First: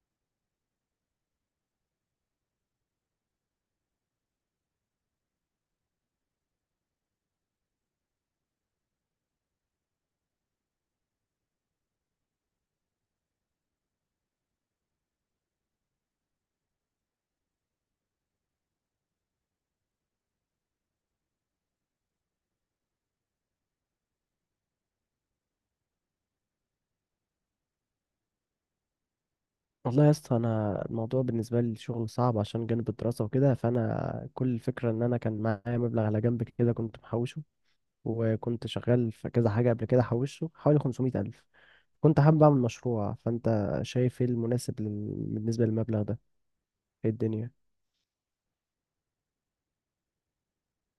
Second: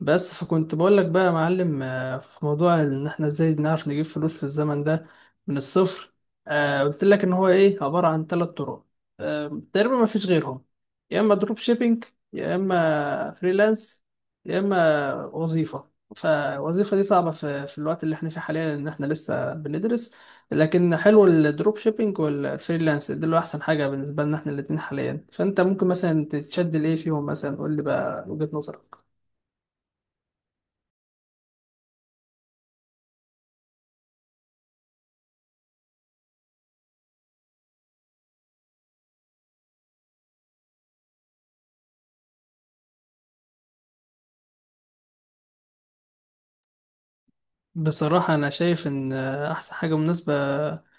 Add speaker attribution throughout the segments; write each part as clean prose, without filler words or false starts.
Speaker 1: بس فكنت بقول لك بقى يا معلم، في موضوع ان احنا ازاي نعرف نجيب فلوس في الزمن ده من الصفر. قلت لك ان هو ايه عبارة عن 3 طرق. تقريبا ما فيش غيرهم. يا اما دروب شيبينج، يا اما فريلانس، يا اما وظيفة. فالوظيفة دي صعبة في الوقت اللي احنا فيه حاليا، ان احنا لسه بندرس. لكن حلو الدروب شيبينج والفريلانس، دول احسن حاجة بالنسبة لنا احنا الاتنين حاليا. فانت ممكن مثلا تتشد لايه فيهم؟ مثلا قول لي بقى وجهة نظرك.
Speaker 2: والله يا اسطى، انا الموضوع بالنسبه لي الشغل صعب عشان جانب الدراسه وكده. فانا كل الفكره ان انا كان معايا مبلغ على جنب كده كنت محوشه. وكنت شغال في كذا حاجه قبل كده حوشه حوالي 500 الف. كنت حابب اعمل مشروع. فانت شايف ايه المناسب بالنسبه للمبلغ ده؟ ايه الدنيا؟
Speaker 1: بصراحة أنا شايف إن أحسن حاجة مناسبة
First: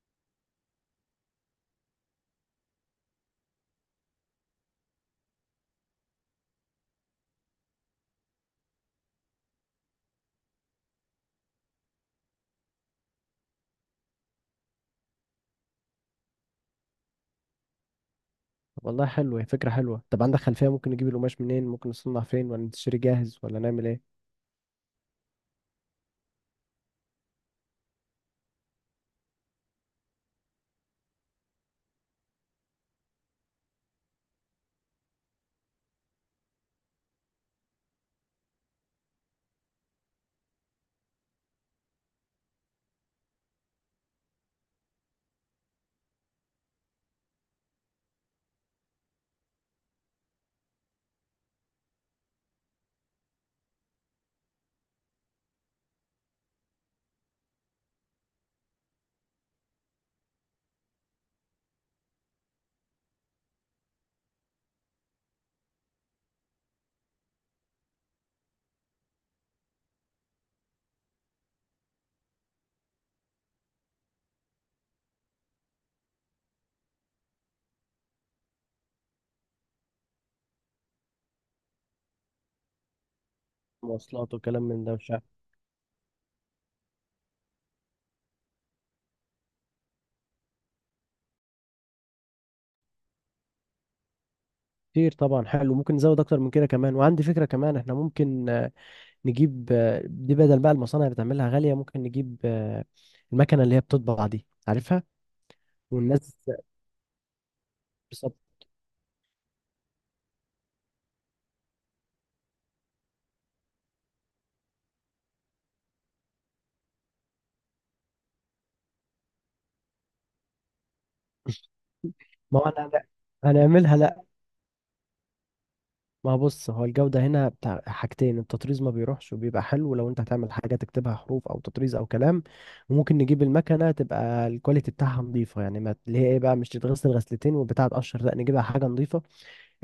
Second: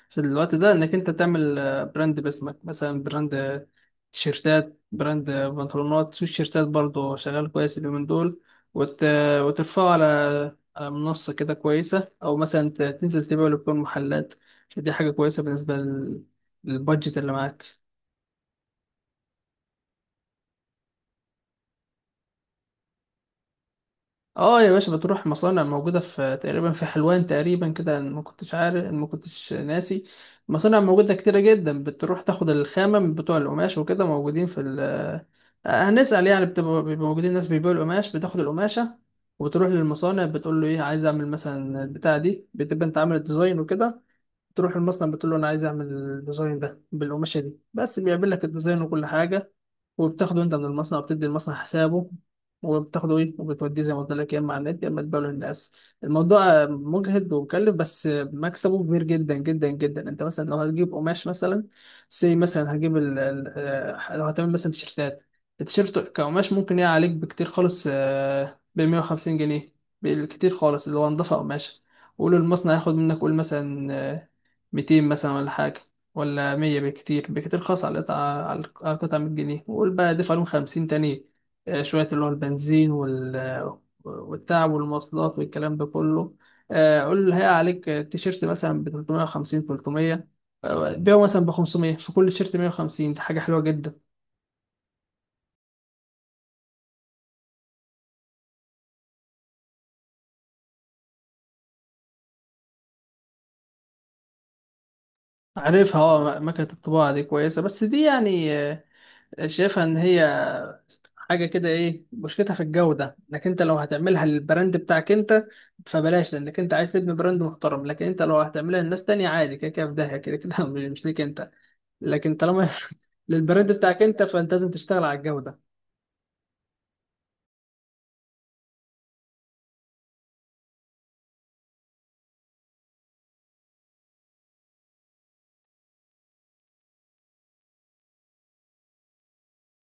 Speaker 1: في الوقت ده إنك أنت تعمل براند باسمك، مثلا براند تيشيرتات، براند بنطلونات. في تيشيرتات برضه شغال كويس اليومين دول. وت... وترفعه على منصة كده كويسة، أو مثلا تنزل تبيعه لكل المحلات. فدي حاجة كويسة بالنسبة للبادجت اللي معاك.
Speaker 2: والله حلوه، هي فكره حلوه. طب عندك خلفيه ممكن نجيب القماش منين؟ ممكن نصنع فين، ولا نشتري جاهز، ولا نعمل ايه؟
Speaker 1: اه يا باشا، بتروح مصانع موجودة في تقريبا في حلوان تقريبا كده. أنا ما كنتش ناسي. مصانع موجودة كتيرة جدا، بتروح تاخد الخامة من بتوع القماش وكده، موجودين في ال آه، هنسأل يعني، بيبقوا موجودين ناس بيبيعوا القماش. بتاخد القماشة وبتروح للمصانع، بتقول له ايه، عايز اعمل مثلا البتاع دي. بتبقى انت عامل الديزاين وكده، تروح المصنع بتقول له انا عايز اعمل الديزاين ده بالقماشة دي بس. بيعمل لك الديزاين وكل حاجة، وبتاخده انت من المصنع وبتدي المصنع حسابه، وبتاخده ايه وبتوديه زي ما قلت لك، يا اما على النت يا اما تبيعه للناس. الموضوع مجهد ومكلف بس مكسبه كبير جدا جدا جدا. انت مثلا لو هتجيب قماش، مثلا سي، مثلا هتجيب ال... ال... آه، لو هتعمل مثلا تيشيرتات، التيشيرت كقماش ممكن يقع عليك بكتير خالص ب 150 جنيه. بالكتير خالص اللي هو نضافة قماش. قول المصنع ياخد منك قول مثلا 200 مثلا ولا حاجة، ولا 100. بكتير بكتير خاص على القطعة، على القطعة 100 جنيه. وقول بقى دفع لهم 50 تاني شوية، اللي هو البنزين
Speaker 2: مواصلات وكلام
Speaker 1: والتعب
Speaker 2: من ده، مش عارف.
Speaker 1: والمواصلات والكلام ده كله. قول هي عليك تيشيرت مثلا ب 350، 300. بيعه مثلا ب 500. في كل تيشيرت 150، دي حاجة حلوة جدا.
Speaker 2: كتير طبعا. حلو، ممكن نزود اكتر من كده كمان. وعندي فكره كمان، احنا ممكن نجيب دي. بدل بقى المصانع بتعملها غالية، ممكن نجيب المكنة اللي هي بتطبع دي، عارفها؟
Speaker 1: عارفها.
Speaker 2: والناس.
Speaker 1: اه، مكنة الطباعة دي كويسة بس دي
Speaker 2: بالظبط.
Speaker 1: يعني شايفها إن هي حاجة كده ايه، مشكلتها في الجودة. انك انت لو هتعملها للبراند بتاعك انت فبلاش، لانك انت عايز تبني براند محترم. لكن انت لو هتعملها لناس تانية عادي، كده كده في داهية، كده كده مش ليك انت. لكن
Speaker 2: ما هو
Speaker 1: طالما للبراند
Speaker 2: هنعملها.
Speaker 1: بتاعك
Speaker 2: لا.
Speaker 1: انت، فانت لازم تشتغل على الجودة.
Speaker 2: ما هو بص، هو الجودة هنا بتاع حاجتين: التطريز ما بيروحش وبيبقى حلو لو انت هتعمل حاجة تكتبها حروف او تطريز او كلام. وممكن نجيب المكنة تبقى الكواليتي بتاعها نظيفة يعني، ما اللي هي ايه بقى، مش تتغسل غسلتين والبتاعة تقشر، لا نجيبها حاجة نظيفة.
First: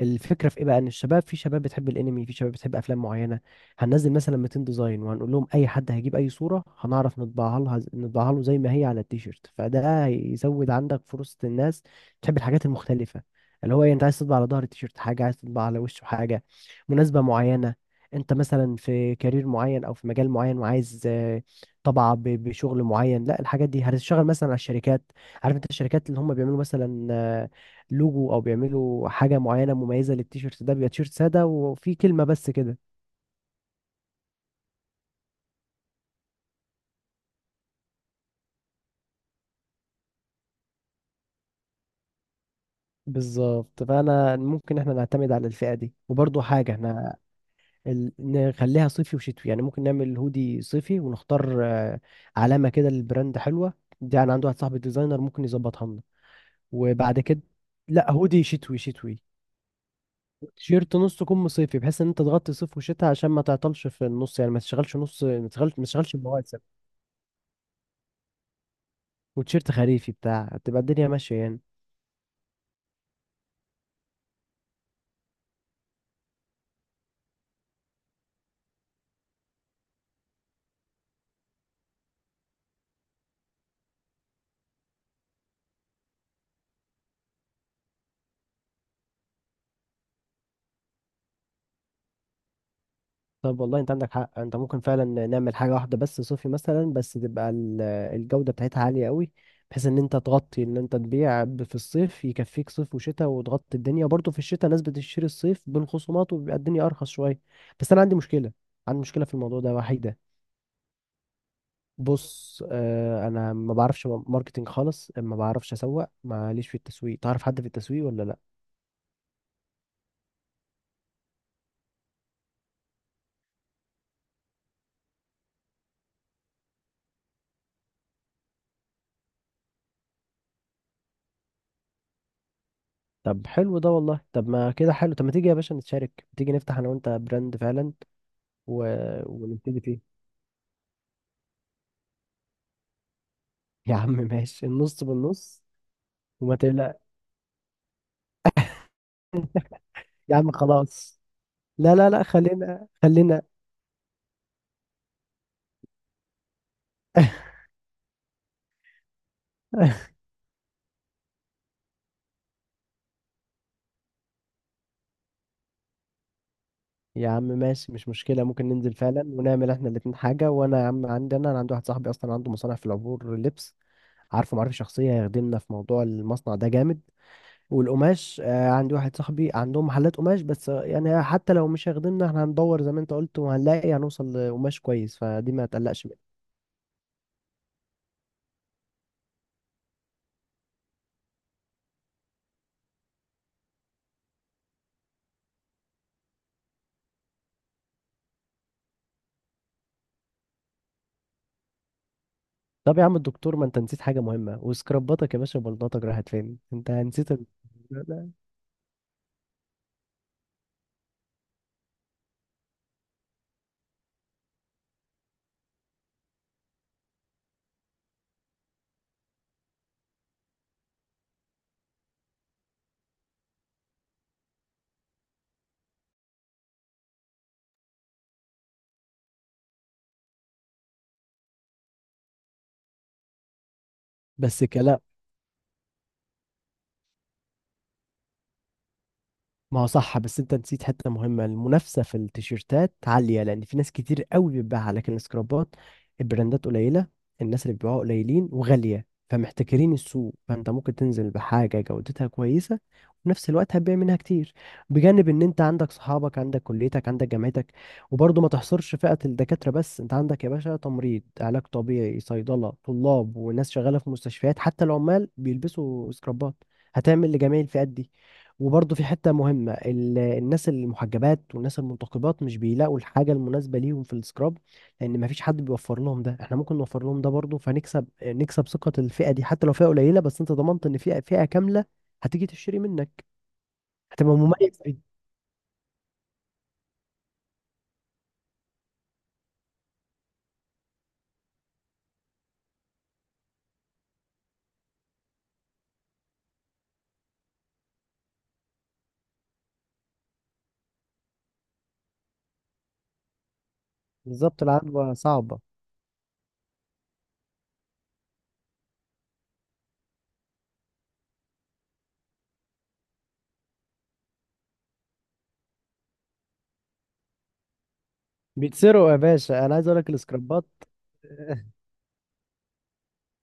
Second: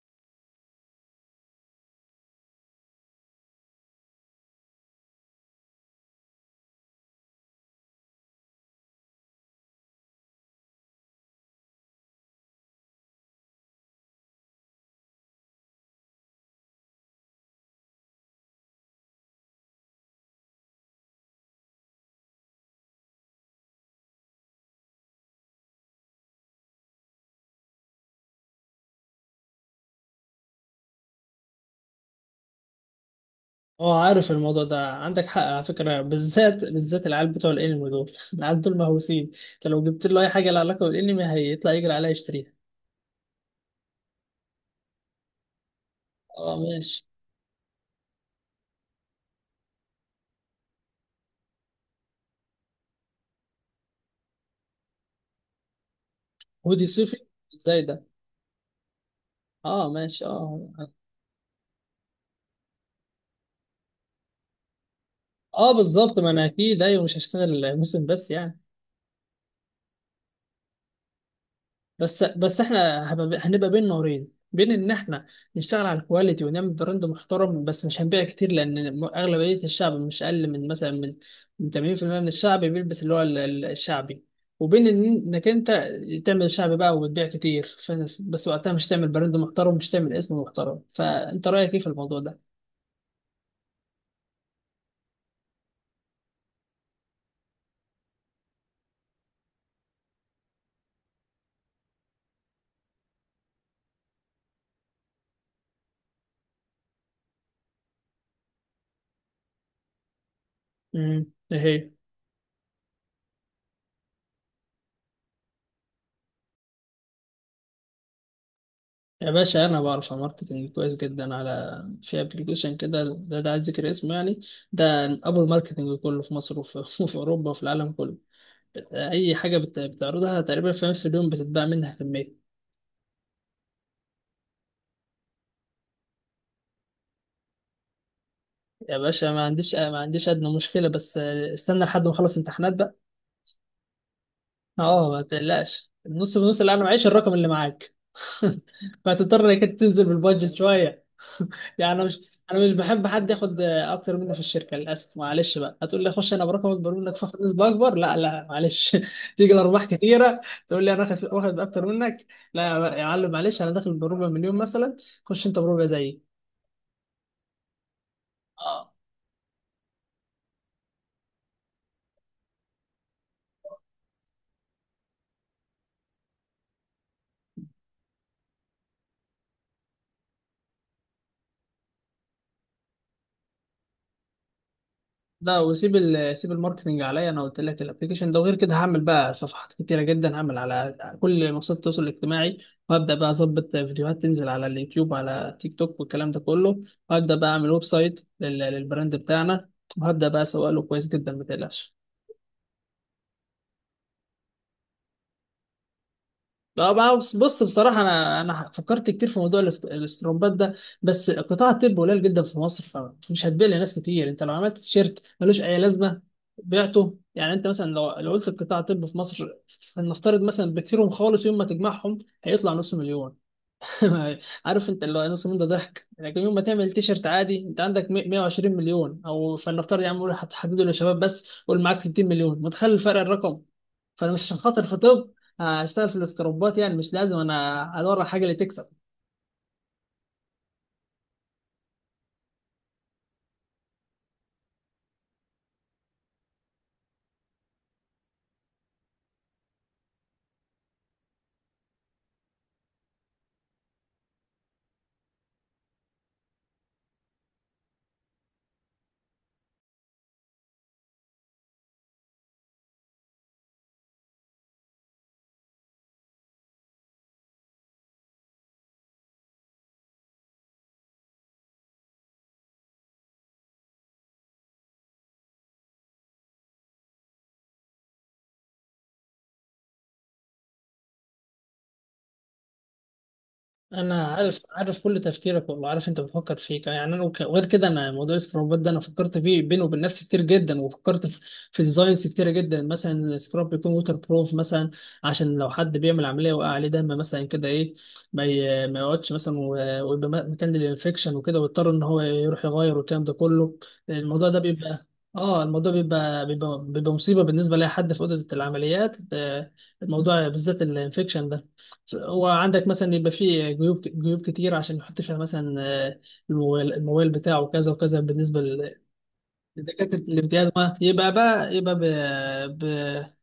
Speaker 2: الفكره في ايه بقى؟ ان الشباب، في شباب بتحب الانمي، في شباب بتحب افلام معينه. هننزل مثلا 200 ديزاين وهنقول لهم اي حد هيجيب اي صوره هنعرف نطبعها لها، نطبعها له زي ما هي على التيشيرت. فده هيزود عندك فرصه، الناس تحب الحاجات المختلفه. اللي هو إيه، انت عايز تطبع على ظهر التيشيرت حاجه، عايز تطبع على وشه حاجه، مناسبه معينه. انت مثلا في كارير معين او في مجال معين وعايز طبعة بشغل معين. لا، الحاجات دي هتشتغل مثلا على الشركات. عارف انت الشركات اللي هم بيعملوا مثلا لوجو او بيعملوا حاجه معينه مميزه للتيشيرت، ده بيبقى تيشيرت ساده وفي كلمه بس كده.
Speaker 1: اه، عارف الموضوع ده، عندك حق على فكرة. بالذات بالذات العيال بتوع الانمي دول العيال دول مهووسين. انت لو جبت له اي حاجة لها علاقة بالانمي هيطلع يجري عليها يشتريها.
Speaker 2: بالظبط. فانا ممكن احنا نعتمد على الفئه دي. وبرضو
Speaker 1: اه
Speaker 2: حاجه،
Speaker 1: ماشي.
Speaker 2: احنا نخليها صيفي وشتوي، يعني ممكن نعمل هودي صيفي ونختار علامه كده للبراند حلوه. دي انا عندي واحد صاحبي ديزاينر ممكن يظبطها لنا.
Speaker 1: هودي صيفي؟
Speaker 2: وبعد كده،
Speaker 1: ازاي ده؟
Speaker 2: لا هودي شتوي شتوي.
Speaker 1: اه ماشي اه.
Speaker 2: تيشيرت نص كم صيفي، بحيث ان انت تغطي صيف وشتاء، عشان ما تعطلش في النص، يعني ما تشغلش نص، ما
Speaker 1: اه
Speaker 2: تشغلش ما تشغلش
Speaker 1: بالظبط، ما انا
Speaker 2: المواسم.
Speaker 1: اكيد ايوه، مش هشتغل موسم بس يعني.
Speaker 2: وتيشيرت خريفي بتاع تبقى الدنيا ماشيه يعني.
Speaker 1: بس احنا هنبقى بين نارين، بين ان احنا نشتغل على الكواليتي ونعمل براند محترم بس مش هنبيع كتير، لان اغلبيه الشعب، مش اقل من مثلا من من 80% من الشعب بيلبس اللي هو الشعبي، وبين انك انت تعمل شعبي بقى وتبيع كتير. بس وقتها مش تعمل براند محترم، مش تعمل اسم محترم. فانت رايك ايه في الموضوع ده؟
Speaker 2: طب والله انت عندك حق، انت ممكن فعلا نعمل حاجه واحده بس صوفي مثلا، بس تبقى الجوده بتاعتها عاليه قوي، بحيث ان انت تغطي، ان انت تبيع في الصيف يكفيك صيف وشتاء وتغطي الدنيا برضه. في الشتاء ناس بتشتري الصيف بين خصومات وبيبقى الدنيا ارخص شويه. بس انا عندي مشكله، عندي مشكله في الموضوع ده وحيده.
Speaker 1: امم.
Speaker 2: بص، اه انا ما بعرفش ماركتينج خالص، ما بعرفش اسوق، ماليش في التسويق. تعرف حد في التسويق ولا لا؟
Speaker 1: يا باشا، انا بعرف على ماركتنج كويس جدا، على في ابلكيشن كده ده عايز ذكر اسمه يعني. ده ابو الماركتنج كله في مصر وفي اوروبا وفي العالم كله. اي حاجه بتعرضها تقريبا في نفس اليوم بتتباع منها كميه.
Speaker 2: طب حلو ده والله. طب ما كده حلو. طب ما تيجي يا باشا نتشارك، تيجي نفتح انا وانت براند فعلا و...
Speaker 1: يا باشا، ما عنديش
Speaker 2: ونبتدي
Speaker 1: ما
Speaker 2: فيه.
Speaker 1: عنديش ادنى مشكله بس استنى لحد ما اخلص امتحانات بقى.
Speaker 2: يا عم ماشي، النص
Speaker 1: اه ما
Speaker 2: بالنص.
Speaker 1: تقلقش، النص
Speaker 2: وما
Speaker 1: بنص، اللي انا
Speaker 2: تقلق
Speaker 1: معيش الرقم اللي معاك. فهتضطر انك إنت تنزل
Speaker 2: يا عم،
Speaker 1: بالبادجت شويه،
Speaker 2: خلاص.
Speaker 1: يعني
Speaker 2: لا
Speaker 1: انا
Speaker 2: لا لا،
Speaker 1: مش انا مش
Speaker 2: خلينا
Speaker 1: بحب حد
Speaker 2: خلينا.
Speaker 1: ياخد اكتر مني في الشركه، للاسف معلش بقى. هتقول لي خش انا برقم اكبر منك فاخد نسبه اكبر؟ لا لا معلش تيجي الارباح كتيره تقول لي انا اخد واخد اكتر منك. لا. يا معلم معلش، انا داخل بربع مليون مثلا، خش انت بربع زيي.
Speaker 2: يا عم ماشي، مش مشكلة، ممكن ننزل فعلا ونعمل احنا الاتنين حاجة. وانا يا عم عندي، انا عندي واحد صاحبي اصلا عنده مصنع في العبور لبس، عارفه معرفة شخصية، هيخدمنا في موضوع المصنع ده جامد. والقماش آه، عندي واحد صاحبي عندهم محلات قماش، بس يعني حتى لو مش هيخدمنا احنا هندور زي ما انت قلت، هنوصل لقماش كويس، فدي
Speaker 1: لا،
Speaker 2: ما
Speaker 1: وسيب
Speaker 2: تقلقش.
Speaker 1: ال سيب الماركتنج عليا. انا قلت لك الابلكيشن ده، وغير كده هعمل بقى صفحات كتيره جدا، هعمل على كل منصات التواصل الاجتماعي. وهبدا بقى اظبط فيديوهات تنزل على اليوتيوب، على تيك توك والكلام ده كله. وهبدا بقى اعمل ويب سايت للبراند بتاعنا، وهبدا بقى اسوق له كويس جدا، ما تقلقش.
Speaker 2: طب يا عم الدكتور، ما انت نسيت حاجة مهمة، وسكرباتك يا باشا، بلطتك راحت فين؟
Speaker 1: اه
Speaker 2: انت
Speaker 1: بقى،
Speaker 2: نسيت
Speaker 1: بص بص بصراحة، أنا فكرت كتير في موضوع الاسترومبات ده. بس قطاع الطب قليل جدا في مصر، فمش هتبيع لناس كتير. أنت لو عملت تيشيرت ملوش أي لازمة بعته يعني. أنت مثلا لو قلت قطاع الطب في مصر، فلنفترض مثلا بكثيرهم خالص يوم ما تجمعهم هيطلع نص مليون. عارف انت اللي هو النص ده ضحك، لكن يوم ما تعمل تيشرت عادي، انت عندك 120 مليون. او فلنفترض يا عم قول هتحدده للشباب بس، قول معاك 60 مليون، متخيل الفرق الرقم؟ فانا مش عشان
Speaker 2: بس
Speaker 1: خاطر في
Speaker 2: كلام.
Speaker 1: طب هشتغل في الاسكروبات، يعني مش لازم انا ادور على حاجه اللي تكسب.
Speaker 2: ما هو صح، بس انت نسيت حته مهمه، المنافسه في التيشيرتات عاليه لان في ناس كتير قوي بتبيعها، لكن السكرابات البراندات قليله، الناس اللي بيبيعوها قليلين وغاليه، فمحتكرين السوق. فانت ممكن تنزل بحاجه جودتها كويسه، وفي نفس الوقت هتبيع منها كتير. بجانب ان انت عندك صحابك، عندك كليتك، عندك جامعتك. وبرضه ما تحصرش فئه الدكاتره بس، انت عندك يا باشا تمريض، علاج طبيعي، صيدله، طلاب، وناس شغاله في مستشفيات، حتى العمال بيلبسوا سكرابات. هتعمل لجميع الفئات دي. وبرضه في حتة مهمة، الناس المحجبات والناس المنتقبات مش بيلاقوا الحاجة المناسبة ليهم في السكراب، لأن مفيش حد بيوفر لهم ده. احنا ممكن نوفر لهم ده برضه، فنكسب ثقة الفئة دي. حتى لو فئة قليلة، بس انت ضمنت ان فئة كاملة هتيجي تشتري منك.
Speaker 1: انا
Speaker 2: هتبقى
Speaker 1: عارف
Speaker 2: مميز
Speaker 1: عارف
Speaker 2: فيه.
Speaker 1: كل تفكيرك، والله عارف انت بتفكر فيه يعني انا وغير كده. انا موضوع السكرابات ده انا فكرت فيه بيني وبين نفسي كتير جدا، وفكرت في ديزاينز كتيره جدا. مثلا سكراب بيكون ووتر بروف مثلا، عشان لو حد بيعمل عمليه وقع عليه دم مثلا كده ايه، ما يقعدش مثلا ويبقى مكان للانفكشن وكده، ويضطر ان هو يروح يغير والكلام ده كله. الموضوع ده
Speaker 2: بالظبط،
Speaker 1: بيبقى،
Speaker 2: العدوى صعبة.
Speaker 1: اه الموضوع بيبقى مصيبه بالنسبه لاي حد في اوضه العمليات الموضوع بالذات الانفكشن. وعندك مثلا يبقى فيه جيوب جيوب كتير، عشان يحط فيها مثلا آه، الموبايل بتاعه كذا وكذا، بالنسبه
Speaker 2: بيتسرقوا يا باشا، انا عايز اقول لك
Speaker 1: لدكاتره
Speaker 2: السكرابات.
Speaker 1: الامتياز، ما يبقى بقى يبقى ب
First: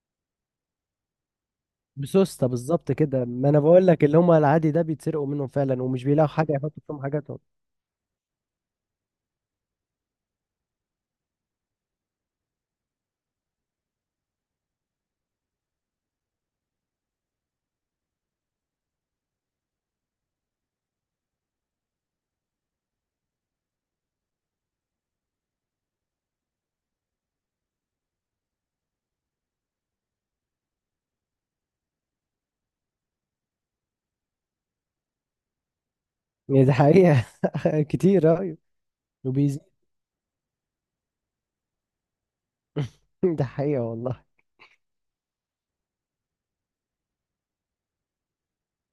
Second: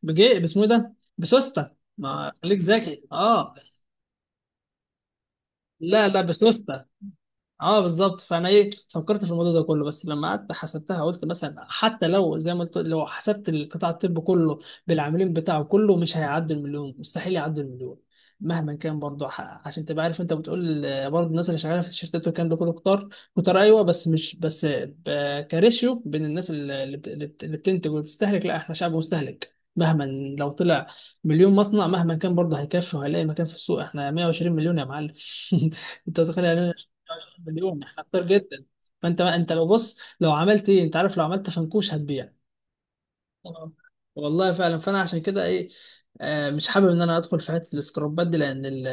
Speaker 1: بجي باسمه إيه ده، بسوسته. ما
Speaker 2: بسوسته.
Speaker 1: خليك
Speaker 2: بالظبط
Speaker 1: ذكي
Speaker 2: كده. ما
Speaker 1: اه.
Speaker 2: انا بقول لك، اللي هم العادي ده بيتسرقوا منهم فعلا، ومش
Speaker 1: لا لا
Speaker 2: بيلاقوا حاجه يحطوا
Speaker 1: بسوسته.
Speaker 2: فيهم حاجاتهم.
Speaker 1: اه بالظبط. فانا ايه فكرت في الموضوع ده كله، بس لما قعدت حسبتها قلت مثلا حتى لو زي ما قلت لو حسبت القطاع الطبي كله بالعاملين بتاعه كله مش هيعدي المليون، مستحيل يعدي المليون مهما كان. برضه عشان تبقى عارف، انت بتقول برضه الناس اللي شغاله في الشركات والكلام ده كله كتار، كتار ايوه. بس مش بس كريشيو بين الناس اللي بتنتج وبتستهلك. لا احنا شعب مستهلك مهما، لو طلع مليون مصنع مهما كان برضه هيكفي وهيلاقي مكان في السوق، احنا 120 مليون يا معلم انت متخيل يعني
Speaker 2: يعني دي
Speaker 1: إيه؟
Speaker 2: حقيقه.
Speaker 1: مليون خطير
Speaker 2: كتير. ايوه.
Speaker 1: جدا. فانت ما انت لو بص لو عملت ايه، انت عارف لو عملت فنكوش هتبيع.
Speaker 2: ده
Speaker 1: آه.
Speaker 2: حقيقة والله.
Speaker 1: والله فعلا، فانا عشان كده ايه مش حابب ان انا ادخل في حته السكرابات دي، لان ال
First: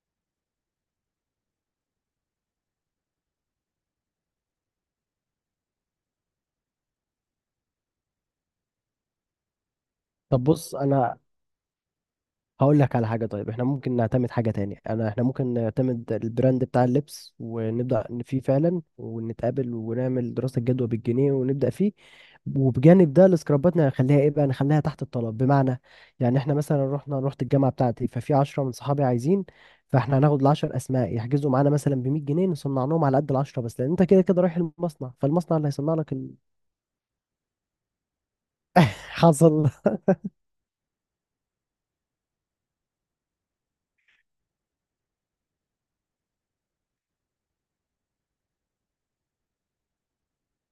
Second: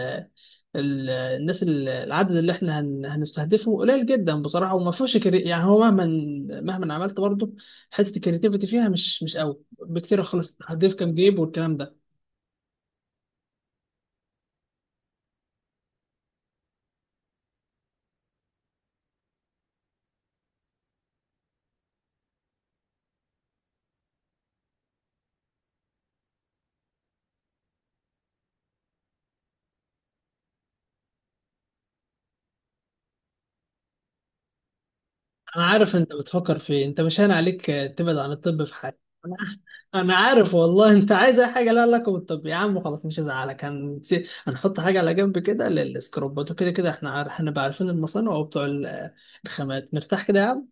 Speaker 1: ال الناس، العدد اللي احنا هنستهدفه قليل جدا بصراحه، وما فيهوش يعني هو مهما عملت برضه، حته الكريتيفيتي فيها مش قوي بكتير
Speaker 2: طب
Speaker 1: خالص،
Speaker 2: بص،
Speaker 1: هتضيف كام
Speaker 2: انا
Speaker 1: جيب والكلام ده.
Speaker 2: هقول لك على حاجة. طيب احنا ممكن نعتمد حاجة تاني، انا احنا ممكن نعتمد البراند بتاع اللبس ونبدأ فيه فعلا، ونتقابل ونعمل دراسة جدوى بالجنيه ونبدأ فيه. وبجانب ده السكرابات نخليها ايه بقى، نخليها تحت الطلب. بمعنى يعني احنا مثلا رحت الجامعة بتاعتي، ففي عشرة من صحابي عايزين، فاحنا هناخد العشر اسماء يحجزوا معانا مثلا ب 100 جنيه، نصنع لهم على قد العشرة بس، لان انت كده كده رايح المصنع، فالمصنع
Speaker 1: انا
Speaker 2: اللي هيصنع
Speaker 1: عارف انت
Speaker 2: لك
Speaker 1: بتفكر في إيه. انت مش هان عليك تبعد عن الطب في حاجه؟ انا
Speaker 2: حصل.
Speaker 1: أنا عارف والله انت عايز اي حاجه لها علاقه بالطب. يا عم خلاص مش هزعلك، هنحط حاجه على جنب كده للسكروبات. وكده كده احنا هنبقى عارفين المصانع وبتوع الخامات، مرتاح كده يا عم.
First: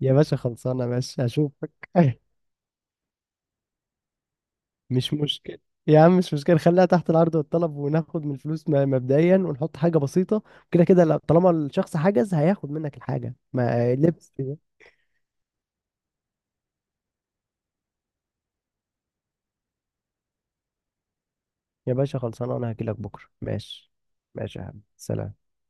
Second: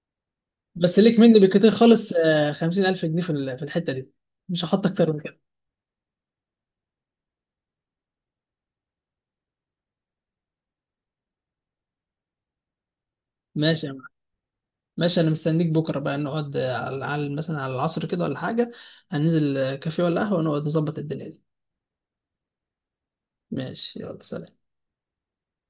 Speaker 2: يا باشا خلصانة،
Speaker 1: بس ليك
Speaker 2: ماشي
Speaker 1: مني بكتير
Speaker 2: هشوفك.
Speaker 1: خالص 50000 جنيه في في الحته دي، مش هحط اكتر
Speaker 2: مش
Speaker 1: من كده.
Speaker 2: مشكلة. يا عم مش مشكلة، خليها تحت العرض والطلب، وناخد من الفلوس مبدئيا ونحط حاجة بسيطة. كده كده، طالما الشخص حجز هياخد منك الحاجة
Speaker 1: ماشي يا
Speaker 2: ما
Speaker 1: معلم.
Speaker 2: لبس.
Speaker 1: ماشي، انا مستنيك بكره بقى نقعد على مثلا على العصر كده ولا حاجه، هننزل كافيه ولا قهوه ونقعد نظبط الدنيا دي.
Speaker 2: يا باشا خلصانة، أنا هجيلك بكرة ماشي.
Speaker 1: ماشي يلا سلام.
Speaker 2: ماشي يا حبيبي، سلام.